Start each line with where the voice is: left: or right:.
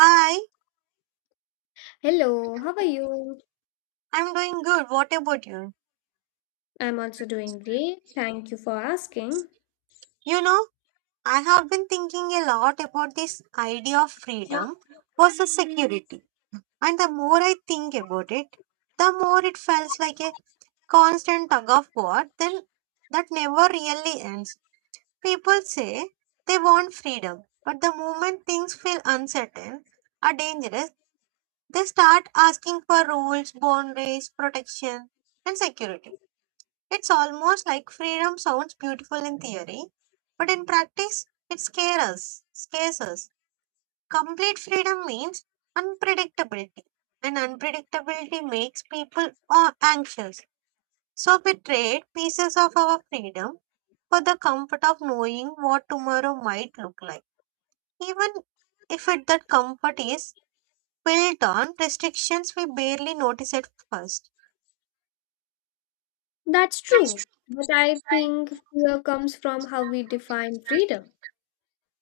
right: Hi,
left: Hello, how are you?
right: I'm doing good. What about you?
left: I'm also doing great. Thank you for asking.
right: You know, I have been thinking a lot about this idea of freedom versus security. And the more I think about it, the more it feels like a constant tug of war then that never really ends. People say they want freedom, but the moment things feel uncertain or dangerous, they start asking for rules, boundaries, protection, and security. It's almost like freedom sounds beautiful in theory, but in practice, it scares us. Scares us. Complete freedom means unpredictability, and unpredictability makes people anxious. So we trade pieces of our freedom for the comfort of knowing what tomorrow might look like, even if it, that comfort is built on restrictions we barely notice at first.
left: That's true, but I think fear comes from how we define freedom.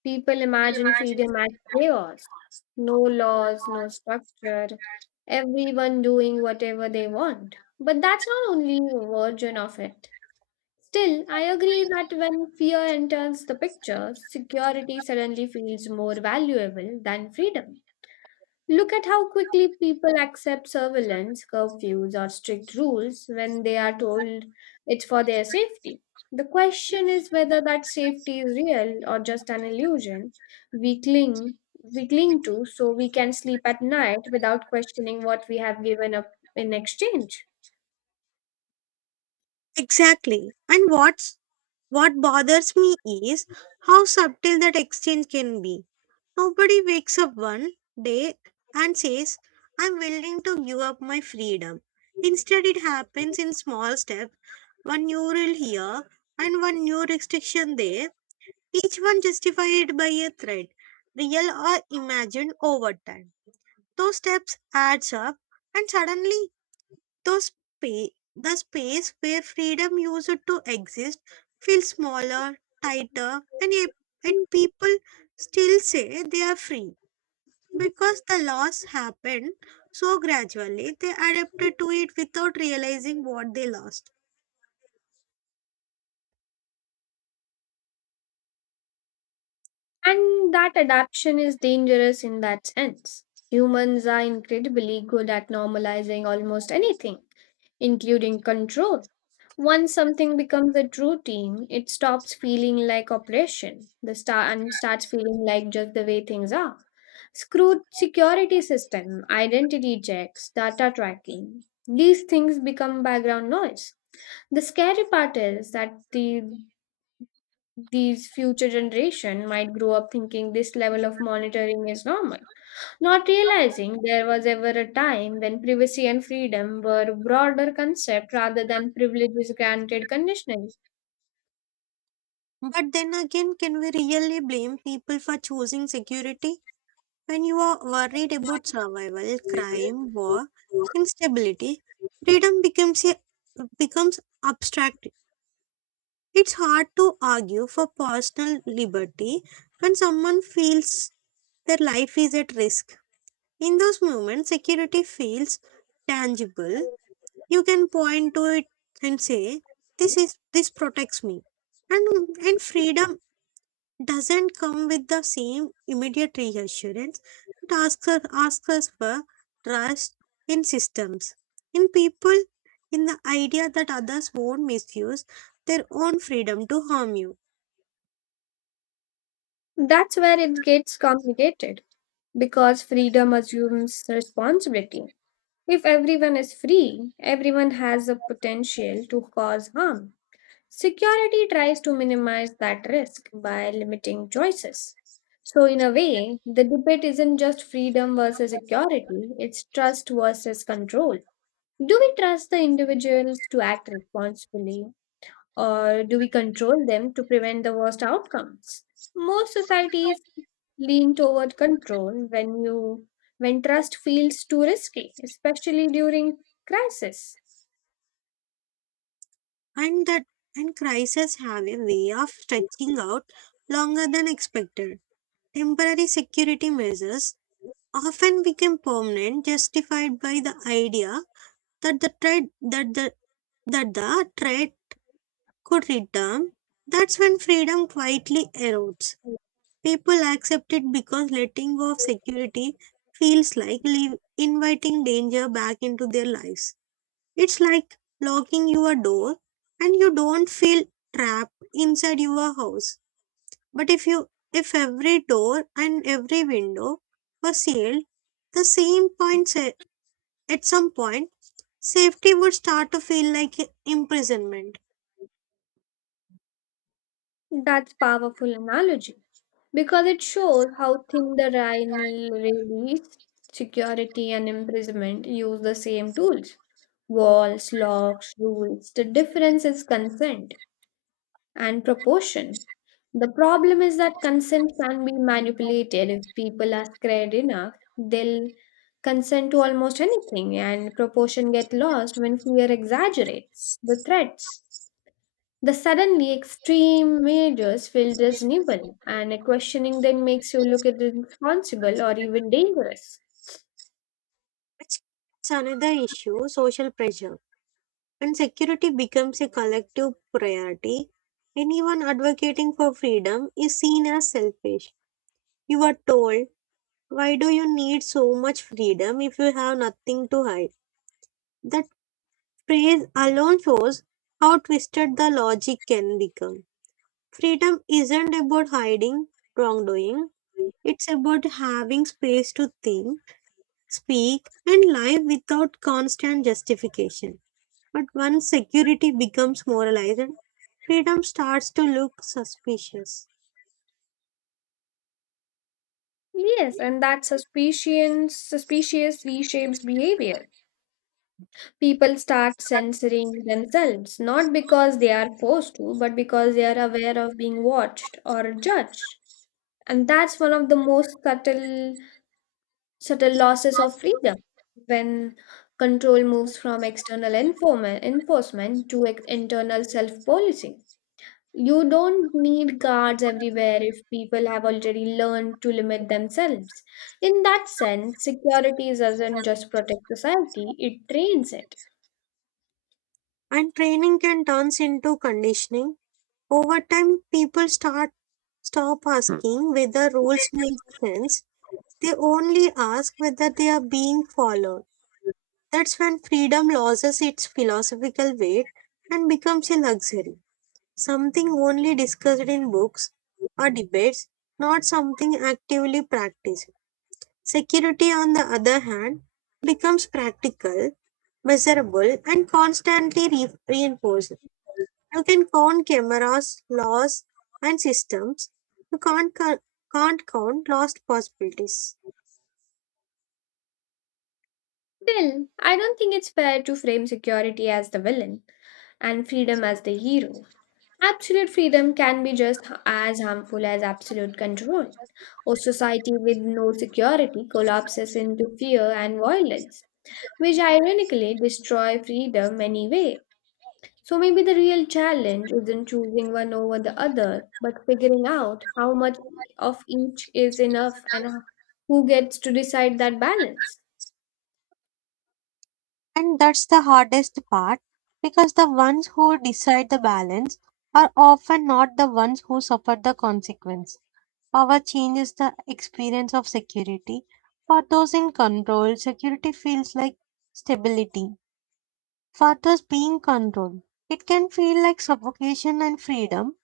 left: People imagine freedom as chaos, no laws, no structure, everyone doing whatever they want. But that's not only a version of it. Still, I agree that when fear enters the picture, security suddenly feels more valuable than freedom. Look at how quickly people accept surveillance, curfews, or strict rules when they are told it's for their safety. The question is whether that safety is real or just an illusion we cling we cling to, so we can sleep at night without questioning what we have given up in exchange.
right: Exactly. And what bothers me is how subtle that exchange can be. Nobody wakes up one day and says, I'm willing to give up my freedom. Instead, it happens in small steps, one new rule here and one new restriction there, each one justified by a threat, real or imagined over time. Those steps adds up, and suddenly the space where freedom used to exist feels smaller, tighter, and yet people still say they are free because the loss happened so gradually they adapted to it without realizing what they lost.
left: And that adaptation is dangerous in that sense. Humans are incredibly good at normalizing almost anything, including control. Once something becomes a routine, it stops feeling like operation the star and starts feeling like just the way things are. Screwed security system, identity checks, data tracking. These things become background noise. The scary part is that these future generation might grow up thinking this level of monitoring is normal, not realizing there was ever a time when privacy and freedom were broader concept rather than privileges granted conditionally.
right: But then again, can we really blame people for choosing security? When you are worried about survival, crime, war, instability, freedom becomes abstract. It's hard to argue for personal liberty when someone feels their life is at risk. In those moments, security feels tangible. You can point to it and say, "This protects me," and freedom doesn't come with the same immediate reassurance. It asks us for trust in systems, in people, in the idea that others won't misuse their own freedom to harm you.
left: That's where it gets complicated because freedom assumes responsibility. If everyone is free, everyone has the potential to cause harm. Security tries to minimize that risk by limiting choices. So, in a way, the debate isn't just freedom versus security, it's trust versus control. Do we trust the individuals to act responsibly, or do we control them to prevent the worst outcomes? Most societies lean toward control when trust feels too risky, especially during crisis.
right: And that and crises have a way of stretching out longer than expected. Temporary security measures often become permanent, justified by the idea that the trade that the that the trade could return. That's when freedom quietly erodes. People accept it because letting go of security feels like inviting danger back into their lives. It's like locking your door and you don't feel trapped inside your house. But if every door and every window were sealed, the same point sa- at some point, safety would start to feel like imprisonment.
left: That's powerful analogy because it shows how thin the line really is. Security and imprisonment use the same tools. Walls, locks, rules. The difference is consent and proportion. The problem is that consent can be manipulated. If people are scared enough, they'll consent to almost anything, and proportion get lost when fear exaggerates the threats. The suddenly extreme measures feel reasonable, and a questioning then makes you look irresponsible or even dangerous.
right: It's another issue, social pressure. When security becomes a collective priority, anyone advocating for freedom is seen as selfish. You are told, why do you need so much freedom if you have nothing to hide? That phrase alone shows how twisted the logic can become. Freedom isn't about hiding wrongdoing, it's about having space to think, speak, and live without constant justification. But once security becomes moralized, freedom starts to look suspicious,
left: Yes, and that suspicion suspicious reshapes behavior. People start censoring themselves, not because they are forced to, but because they are aware of being watched or judged. And that's one of the most subtle losses of freedom, when control moves from external enforcement to internal self policy. You don't need guards everywhere if people have already learned to limit themselves. In that sense, security doesn't just protect society, it trains it.
right: and training can turn into conditioning. Over time, people start stop Hmm. asking whether rules make sense. They only ask whether they are being followed. That's when freedom loses its philosophical weight and becomes a luxury, something only discussed in books or debates, not something actively practiced. Security, on the other hand, becomes practical, measurable, and constantly reinforced. You can count cameras, laws, and systems. You can't count lost possibilities.
left: Well, I don't think it's fair to frame security as the villain and freedom as the hero. Absolute freedom can be just as harmful as absolute control. A society with no security collapses into fear and violence, which ironically destroy freedom anyway. So maybe the real challenge isn't choosing one over the other, but figuring out how much of each is enough and who gets to decide that balance.
right: And that's the hardest part because the ones who decide the balance are often not the ones who suffer the consequence. Power changes the experience of security. For those in control, security feels like stability. For those being controlled, it can feel like suffocation and freedom,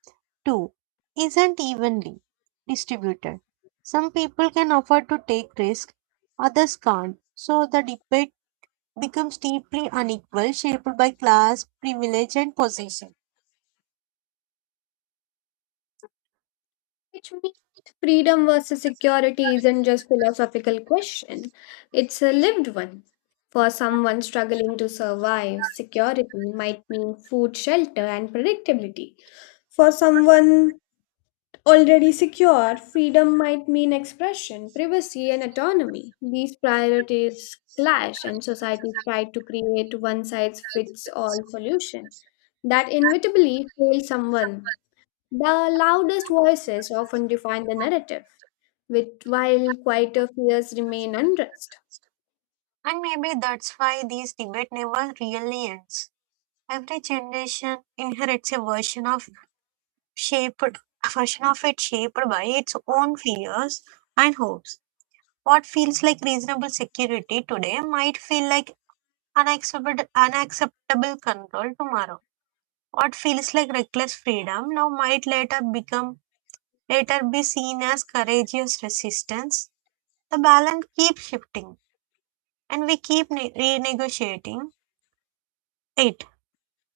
right: too, isn't evenly distributed. Some people can afford to take risk, others can't. So the debate becomes deeply unequal, shaped by class, privilege, and position.
left: Which means freedom versus security isn't just philosophical question, it's a lived one. For someone struggling to survive, security might mean food, shelter, and predictability. For someone already secure, freedom might mean expression, privacy, and autonomy. These priorities clash, and societies try to create one size fits all solution that inevitably fails someone. The loudest voices often define the narrative, which, while quieter fears remain unrest.
right: And maybe that's why these debate never really ends. Every generation inherits shaped a version of it shaped by its own fears and hopes. What feels like reasonable security today might feel like unacceptable control tomorrow. What feels like reckless freedom now might later be seen as courageous resistance. The balance keeps shifting, and we keep renegotiating it,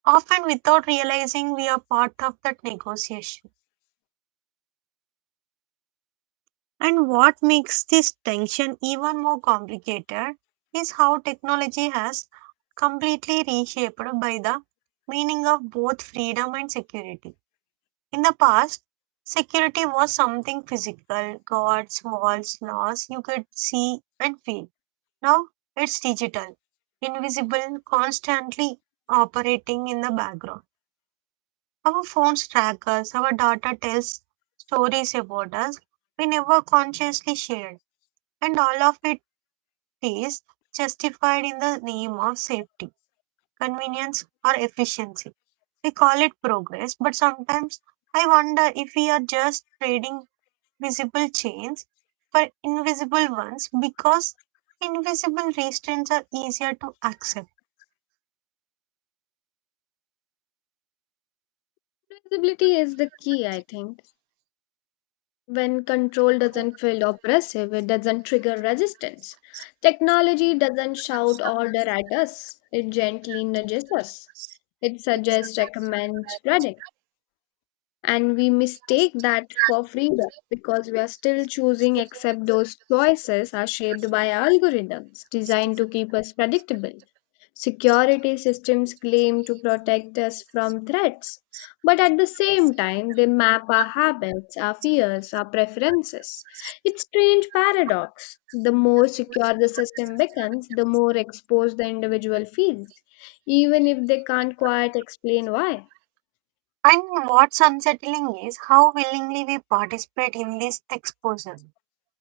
right: often without realizing we are part of that negotiation. And what makes this tension even more complicated is how technology has completely reshaped by the meaning of both freedom and security. In the past, security was something physical, guards, walls, laws you could see and feel. Now it's digital, invisible, constantly operating in the background. Our phones track us, our data tells stories about us we never consciously shared, and all of it is justified in the name of safety, convenience, or efficiency. We call it progress, but sometimes I wonder if we are just trading visible chains for invisible ones because invisible restraints are easier to accept.
left: Flexibility is the key, I think. When control doesn't feel oppressive, it doesn't trigger resistance. Technology doesn't shout order at us, it gently nudges us. It suggests, recommends, predicts. And we mistake that for freedom because we are still choosing, except those choices are shaped by algorithms designed to keep us predictable. Security systems claim to protect us from threats, but at the same time they map our habits, our fears, our preferences. It's strange paradox: the more secure the system becomes, the more exposed the individual feels, even if they can't quite explain why.
right: And what's unsettling is how willingly we participate in this exposure.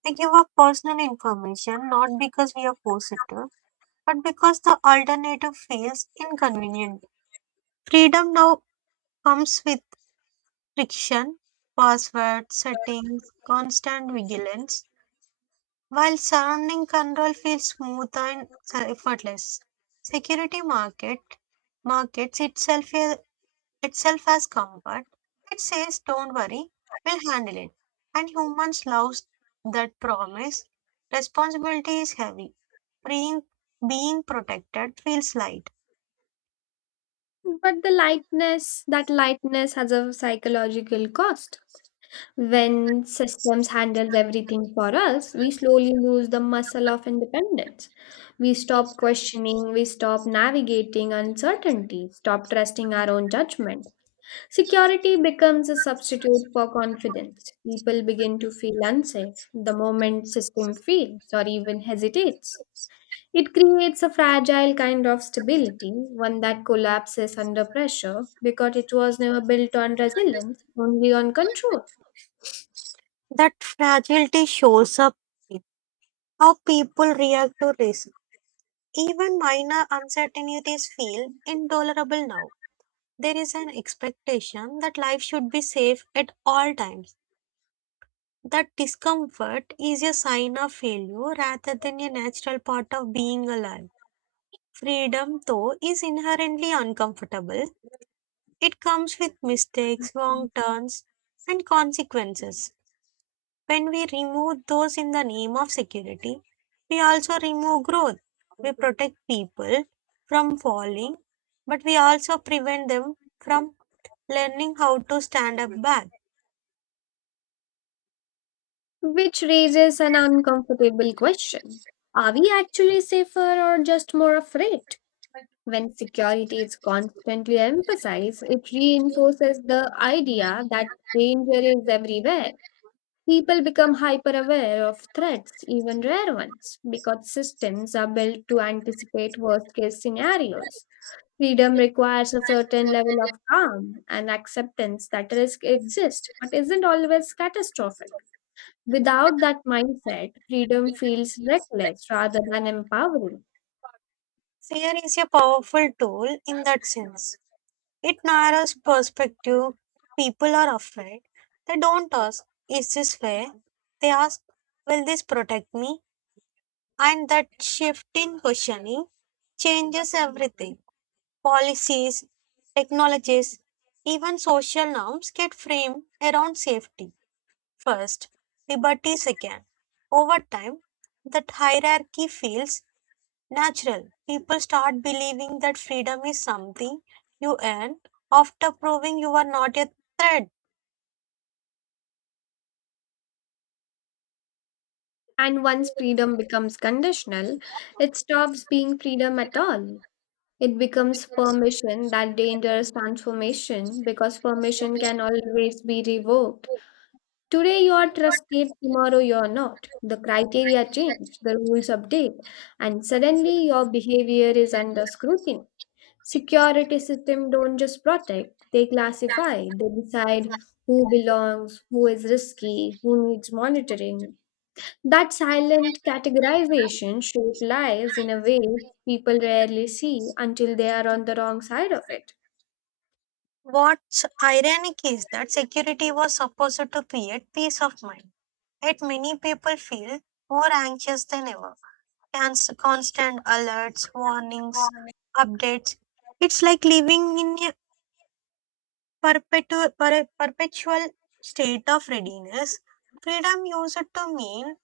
right: We give up personal information not because we are forced to, but because the alternative feels inconvenient. Freedom now comes with friction, password settings, constant vigilance, while surrounding control feels smooth and effortless. Security markets itself as comfort. It says, "Don't worry, we'll handle it." And humans love that promise. Responsibility is heavy. Being being protected feels light.
left: But the lightness, that lightness has a psychological cost. When systems handles everything for us, we slowly lose the muscle of independence. We stop questioning, we stop navigating uncertainty, stop trusting our own judgment. Security becomes a substitute for confidence. People begin to feel unsafe the moment system fails or even hesitates. It creates a fragile kind of stability, one that collapses under pressure because it was never built on resilience, only on control,
right: That fragility shows up in how people react to risk. Even minor uncertainties feel intolerable now. There is an expectation that life should be safe at all times. That discomfort is a sign of failure rather than a natural part of being alive. Freedom, though, is inherently uncomfortable. It comes with mistakes, wrong turns, and consequences. When we remove those in the name of security, we also remove growth. We protect people from falling, but we also prevent them from learning how to stand up back.
left: which raises an uncomfortable question. Are we actually safer or just more afraid? When security is constantly emphasized, it reinforces the idea that danger is everywhere. People become hyper aware of threats, even rare ones, because systems are built to anticipate worst case scenarios. Freedom requires a certain level of calm and acceptance that risk exists but isn't always catastrophic. Without that mindset, freedom feels reckless rather than empowering.
right: Fear is a powerful tool in that sense. It narrows perspective. People are afraid. They don't ask, is this fair? They ask, will this protect me? And that shift in questioning changes everything. Policies, technologies, even social norms get framed around safety first, liberty second. Over time, that hierarchy feels natural. People start believing that freedom is something you earn after proving you are not a threat.
left: And once freedom becomes conditional, it stops being freedom at all. It becomes permission, that dangerous transformation, because permission can always be revoked. Today you are trusted, tomorrow you are not. The criteria change, the rules update, and suddenly your behavior is under scrutiny. Security system don't just protect, they classify, they decide who belongs, who is risky, who needs monitoring. That silent categorization shapes lives in a way people rarely see until they are on the wrong side of it.
right: What's ironic is that security was supposed to create peace of mind, yet many people feel more anxious than ever. Constant alerts, warnings, updates. It's like living in a perpetual state of readiness. Freedom used to mean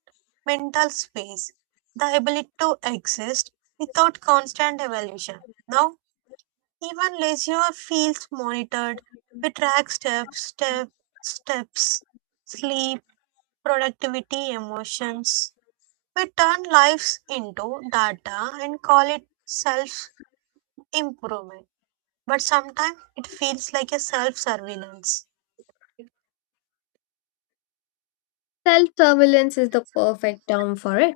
right: mental space, the ability to exist without constant evaluation. Now, even leisure feels monitored. We track steps, sleep, productivity, emotions. We turn lives into data and call it self improvement. But sometimes it feels like a self surveillance.
left: Self surveillance is the perfect term for it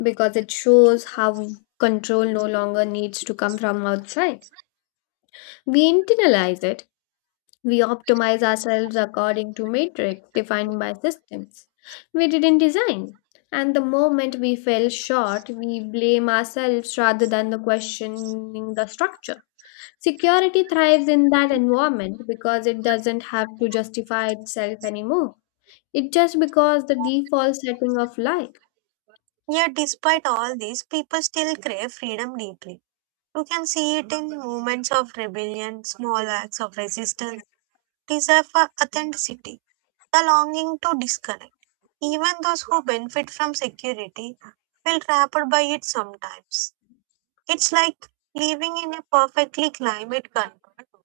left: because it shows how control no longer needs to come from outside. We internalize it. We optimize ourselves according to matrix defined by systems we didn't design. And the moment we fell short, we blame ourselves rather than the questioning the structure. Security thrives in that environment because it doesn't have to justify itself anymore. It's just because the default setting of life.
right: Yet, despite all this, people still crave freedom deeply. You can see it in movements of rebellion, small acts of resistance, desire for authenticity, the longing to disconnect. Even those who benefit from security feel trapped by it sometimes. It's like living in a perfectly climate controlled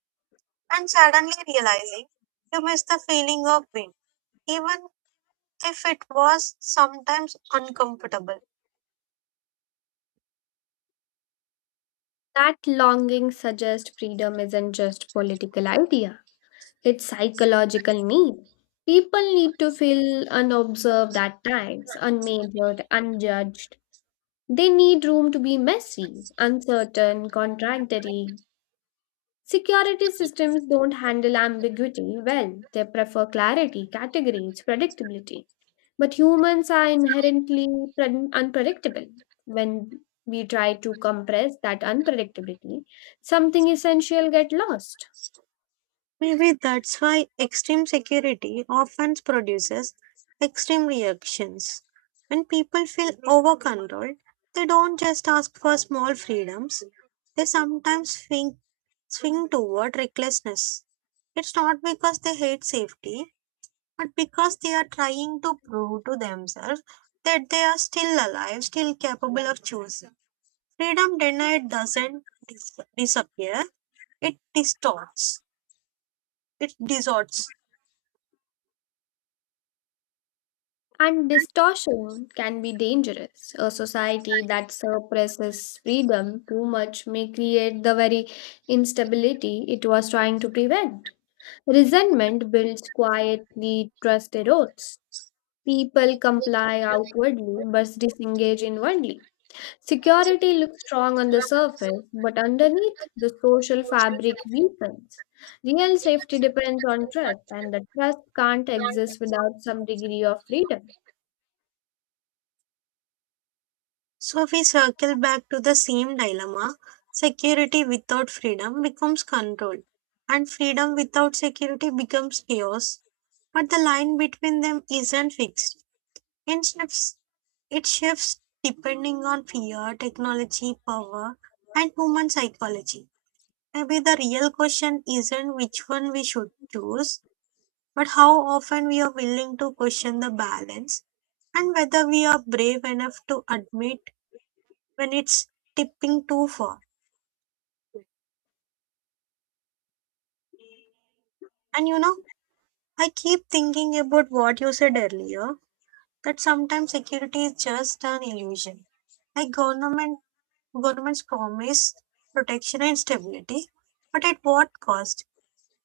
right: and suddenly realizing you miss the feeling of wind, even if it was sometimes uncomfortable.
left: That longing suggests freedom isn't just political idea, it's psychological need. People need to feel unobserved at times, unmeasured, unjudged. They need room to be messy, uncertain, contradictory. Security systems don't handle ambiguity well. They prefer clarity, categories, predictability. But humans are inherently unpredictable. When we try to compress that unpredictability, something essential get lost.
right: Maybe that's why extreme security often produces extreme reactions. When people feel over controlled, they don't just ask for small freedoms, they sometimes swing toward recklessness. It's not because they hate safety, but because they are trying to prove to themselves that they are still alive, still capable of choosing. Freedom denied doesn't disappear, it distorts, it distorts.
left: And distortion can be dangerous. A society that suppresses freedom too much may create the very instability it was trying to prevent. Resentment builds quietly, trust erodes. People comply outwardly but disengage inwardly. Security looks strong on the surface, but underneath, the social fabric weakens. Real safety depends on trust, and the trust can't exist without some degree of freedom.
right: So we circle back to the same dilemma. Security without freedom becomes control, and freedom without security becomes chaos. But the line between them isn't fixed. It shifts, it shifts depending on fear, technology, power, and human psychology. Maybe the real question isn't which one we should choose, but how often we are willing to question the balance and whether we are brave enough to admit when it's tipping too far. And you know, I keep thinking about what you said earlier, that sometimes security is just an illusion. Like governments promise protection and stability, but at what cost?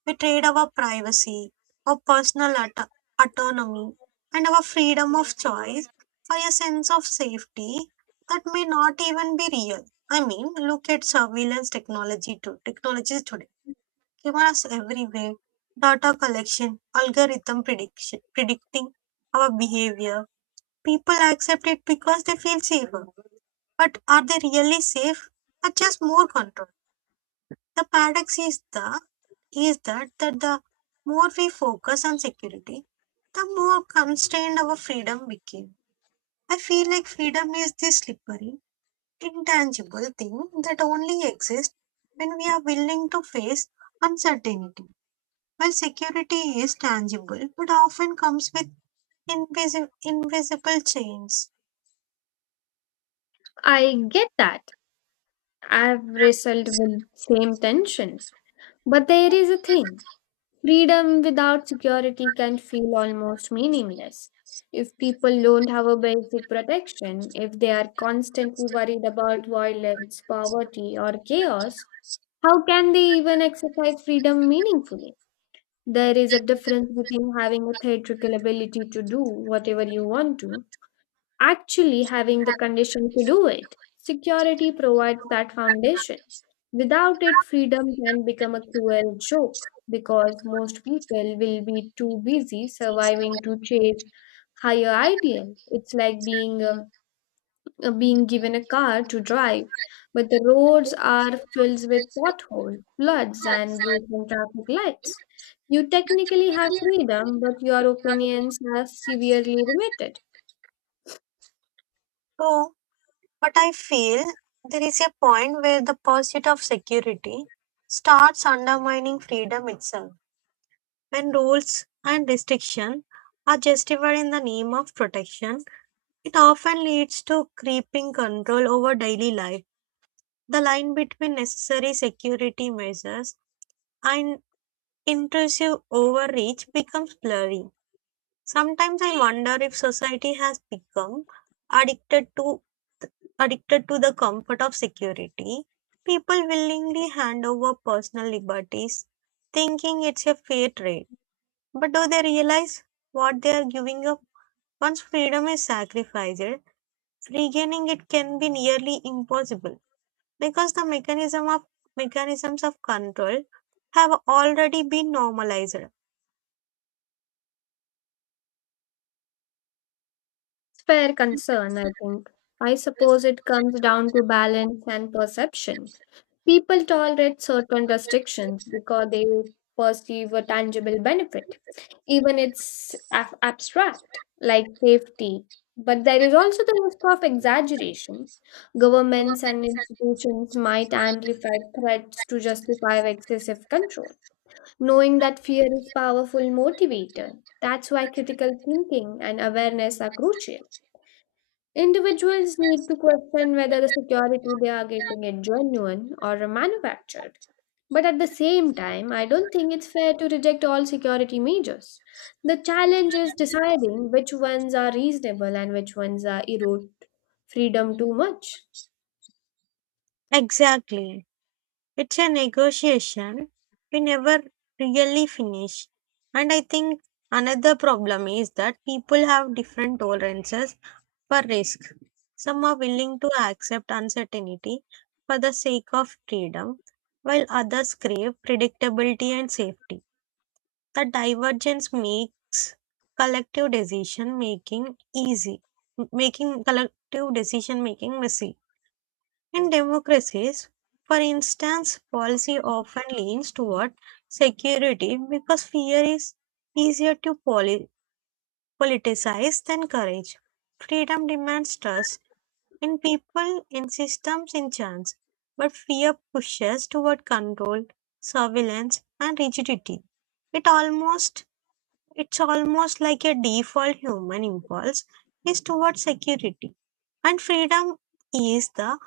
right: We trade our privacy, our autonomy, and our freedom of choice for a sense of safety that may not even be real. I mean, look at surveillance technology too. Technologies today, cameras everywhere, data collection, predicting our behavior. People accept it because they feel safer. But are they really safe? Or just more control? The paradox is that the more we focus on security, the more constrained our freedom became. I feel like freedom is this slippery, intangible thing that only exists when we are willing to face uncertainty. While security is tangible, but often comes with invisible chains.
left: I get that. I've wrestled with same tension. But there is a thing. Freedom without security can feel almost meaningless. If people don't have a basic protection, if they are constantly worried about violence, poverty, or chaos, how can they even exercise freedom meaningfully? There is a difference between having a theatrical ability to do whatever you want to, actually having the condition to do it. Security provides that foundation. Without it, freedom can become a cruel joke because most people will be too busy surviving to chase higher ideals. It's like being given a car to drive, but the roads are filled with potholes, floods, and broken traffic lights. You technically have freedom, but your opinions are severely limited.
right: So, but I feel there is a point where the pursuit of security starts undermining freedom itself. When rules and restriction are justified in the name of protection, it often leads to creeping control over daily life. The line between necessary security measures and intrusive overreach becomes blurry. Sometimes I wonder if society has become addicted to addicted to the comfort of security. People willingly hand over personal liberties, thinking it's a fair trade. But do they realize what they are giving up? Once freedom is sacrificed, regaining it can be nearly impossible because the mechanisms of control have already been normalized.
left: Fair concern, I think. I suppose it comes down to balance and perception. People tolerate certain restrictions because they perceive a tangible benefit, even it's abstract, like safety. But there is also the risk of exaggeration. Governments and institutions might amplify threats to justify excessive control, knowing that fear is powerful motivator. That's why critical thinking and awareness are crucial. Individuals need to question whether the security they are getting is genuine or manufactured. But at the same time, I don't think it's fair to reject all security measures. The challenge is deciding which ones are reasonable and which ones are erode freedom too much.
right: Exactly. It's a negotiation we never really finish. And I think another problem is that people have different tolerances for risk. Some are willing to accept uncertainty for the sake of freedom, while others crave predictability and safety. The divergence makes collective decision making easy, making collective decision making messy. In democracies, for instance, policy often leans toward security because fear is easier to politicize than courage. Freedom demands trust in people, in systems, in chance, but fear pushes toward control, surveillance, and rigidity. It almost it's almost like a default human impulse is towards security. And freedom is the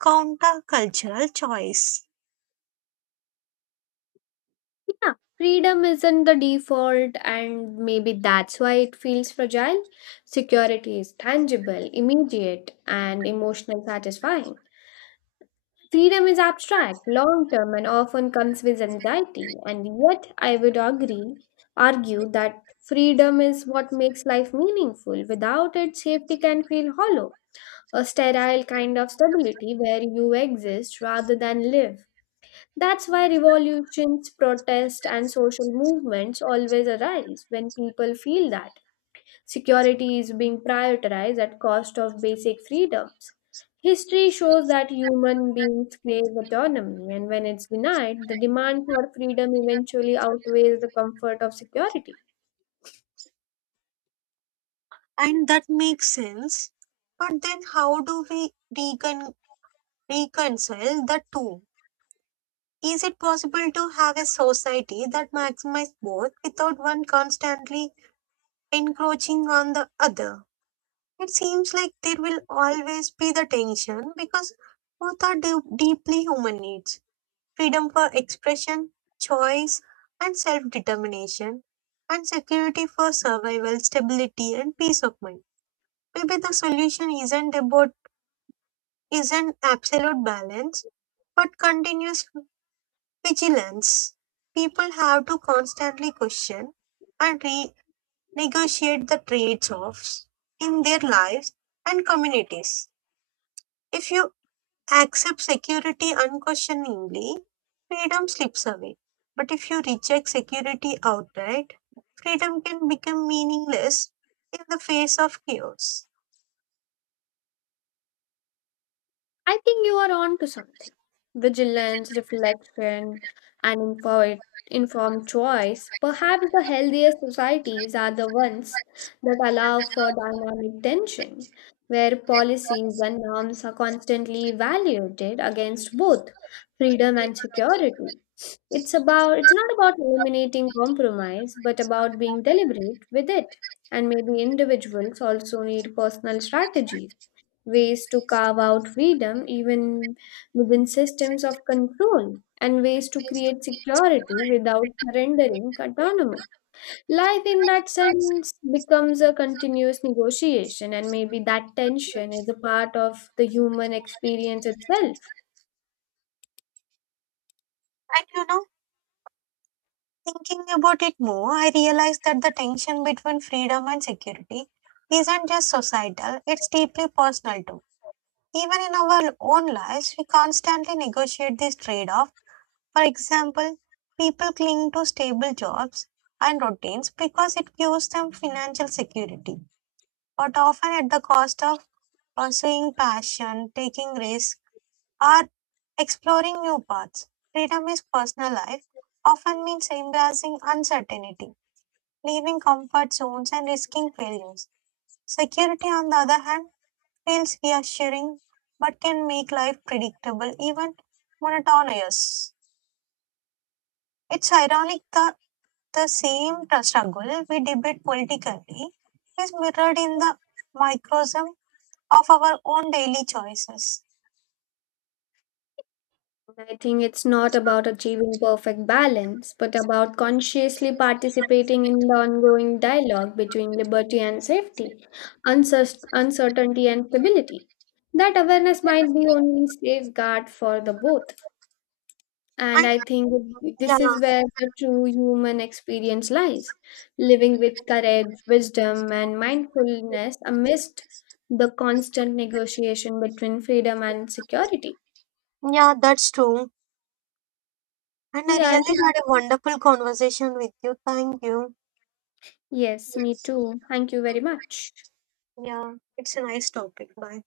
right: countercultural choice.
left: Yeah, freedom isn't the default, and maybe that's why it feels fragile. Security is tangible, immediate, and emotional satisfying. Freedom is abstract, long term, and often comes with anxiety, and yet I would agree, argue that freedom is what makes life meaningful. Without it, safety can feel hollow, a sterile kind of stability where you exist rather than live. That's why revolutions, protests, and social movements always arise when people feel that. Security is being prioritized at cost of basic freedoms. History shows that human beings crave autonomy, and when it's denied, the demand for freedom eventually outweighs the comfort of security.
right: And that makes sense. But then how do we recon- reconcile the two? Is it possible to have a society that maximizes both without one constantly encroaching on the other? It seems like there will always be the tension because both are deeply human needs. Freedom for expression, choice, and self determination, and security for survival, stability, and peace of mind. Maybe the solution isn't absolute balance, but continuous vigilance. People have to constantly question and renegotiate the trade-offs in their lives and communities. If you accept security unquestioningly, freedom slips away. But if you reject security outright, freedom can become meaningless in the face of chaos.
left: I think you are on to something. Vigilance, reflection, and informed choice. Perhaps the healthiest societies are the ones that allow for dynamic tension, where policies and norms are constantly evaluated against both freedom and security. It's not about eliminating compromise, but about being deliberate with it. And maybe individuals also need personal strategies, ways to carve out freedom even within systems of control, and ways to create security without surrendering autonomy. Life in that sense becomes a continuous negotiation, and maybe that tension is a part of the human experience itself.
right: And you know, thinking about it more, I realized that the tension between freedom and security isn't just societal, it's deeply personal too. Even in our own lives, we constantly negotiate this trade off. For example, people cling to stable jobs and routines because it gives them financial security, but often at the cost of pursuing passion, taking risks, or exploring new paths. Freedom is personal life, often means embracing uncertainty, leaving comfort zones, and risking failures. Security, on the other hand, feels reassuring but can make life predictable, even monotonous. It's ironic that the same struggle we debate politically is mirrored in the microcosm of our own daily choices.
left: I think it's not about achieving perfect balance, but about consciously participating in the ongoing dialogue between liberty and safety, uncertainty and stability. That awareness might be only safeguard for the both. And
right: And
left: I think
right: yeah,
left: this is where the true human experience lies, living with courage, wisdom, and mindfulness amidst the constant negotiation between freedom and security.
right: yeah, that's true. And I really
left: Yeah, and
right: had a wonderful conversation with you. Thank you.
left: Yes, me too. Thank you very much.
right: Yeah, it's a nice topic. Bye.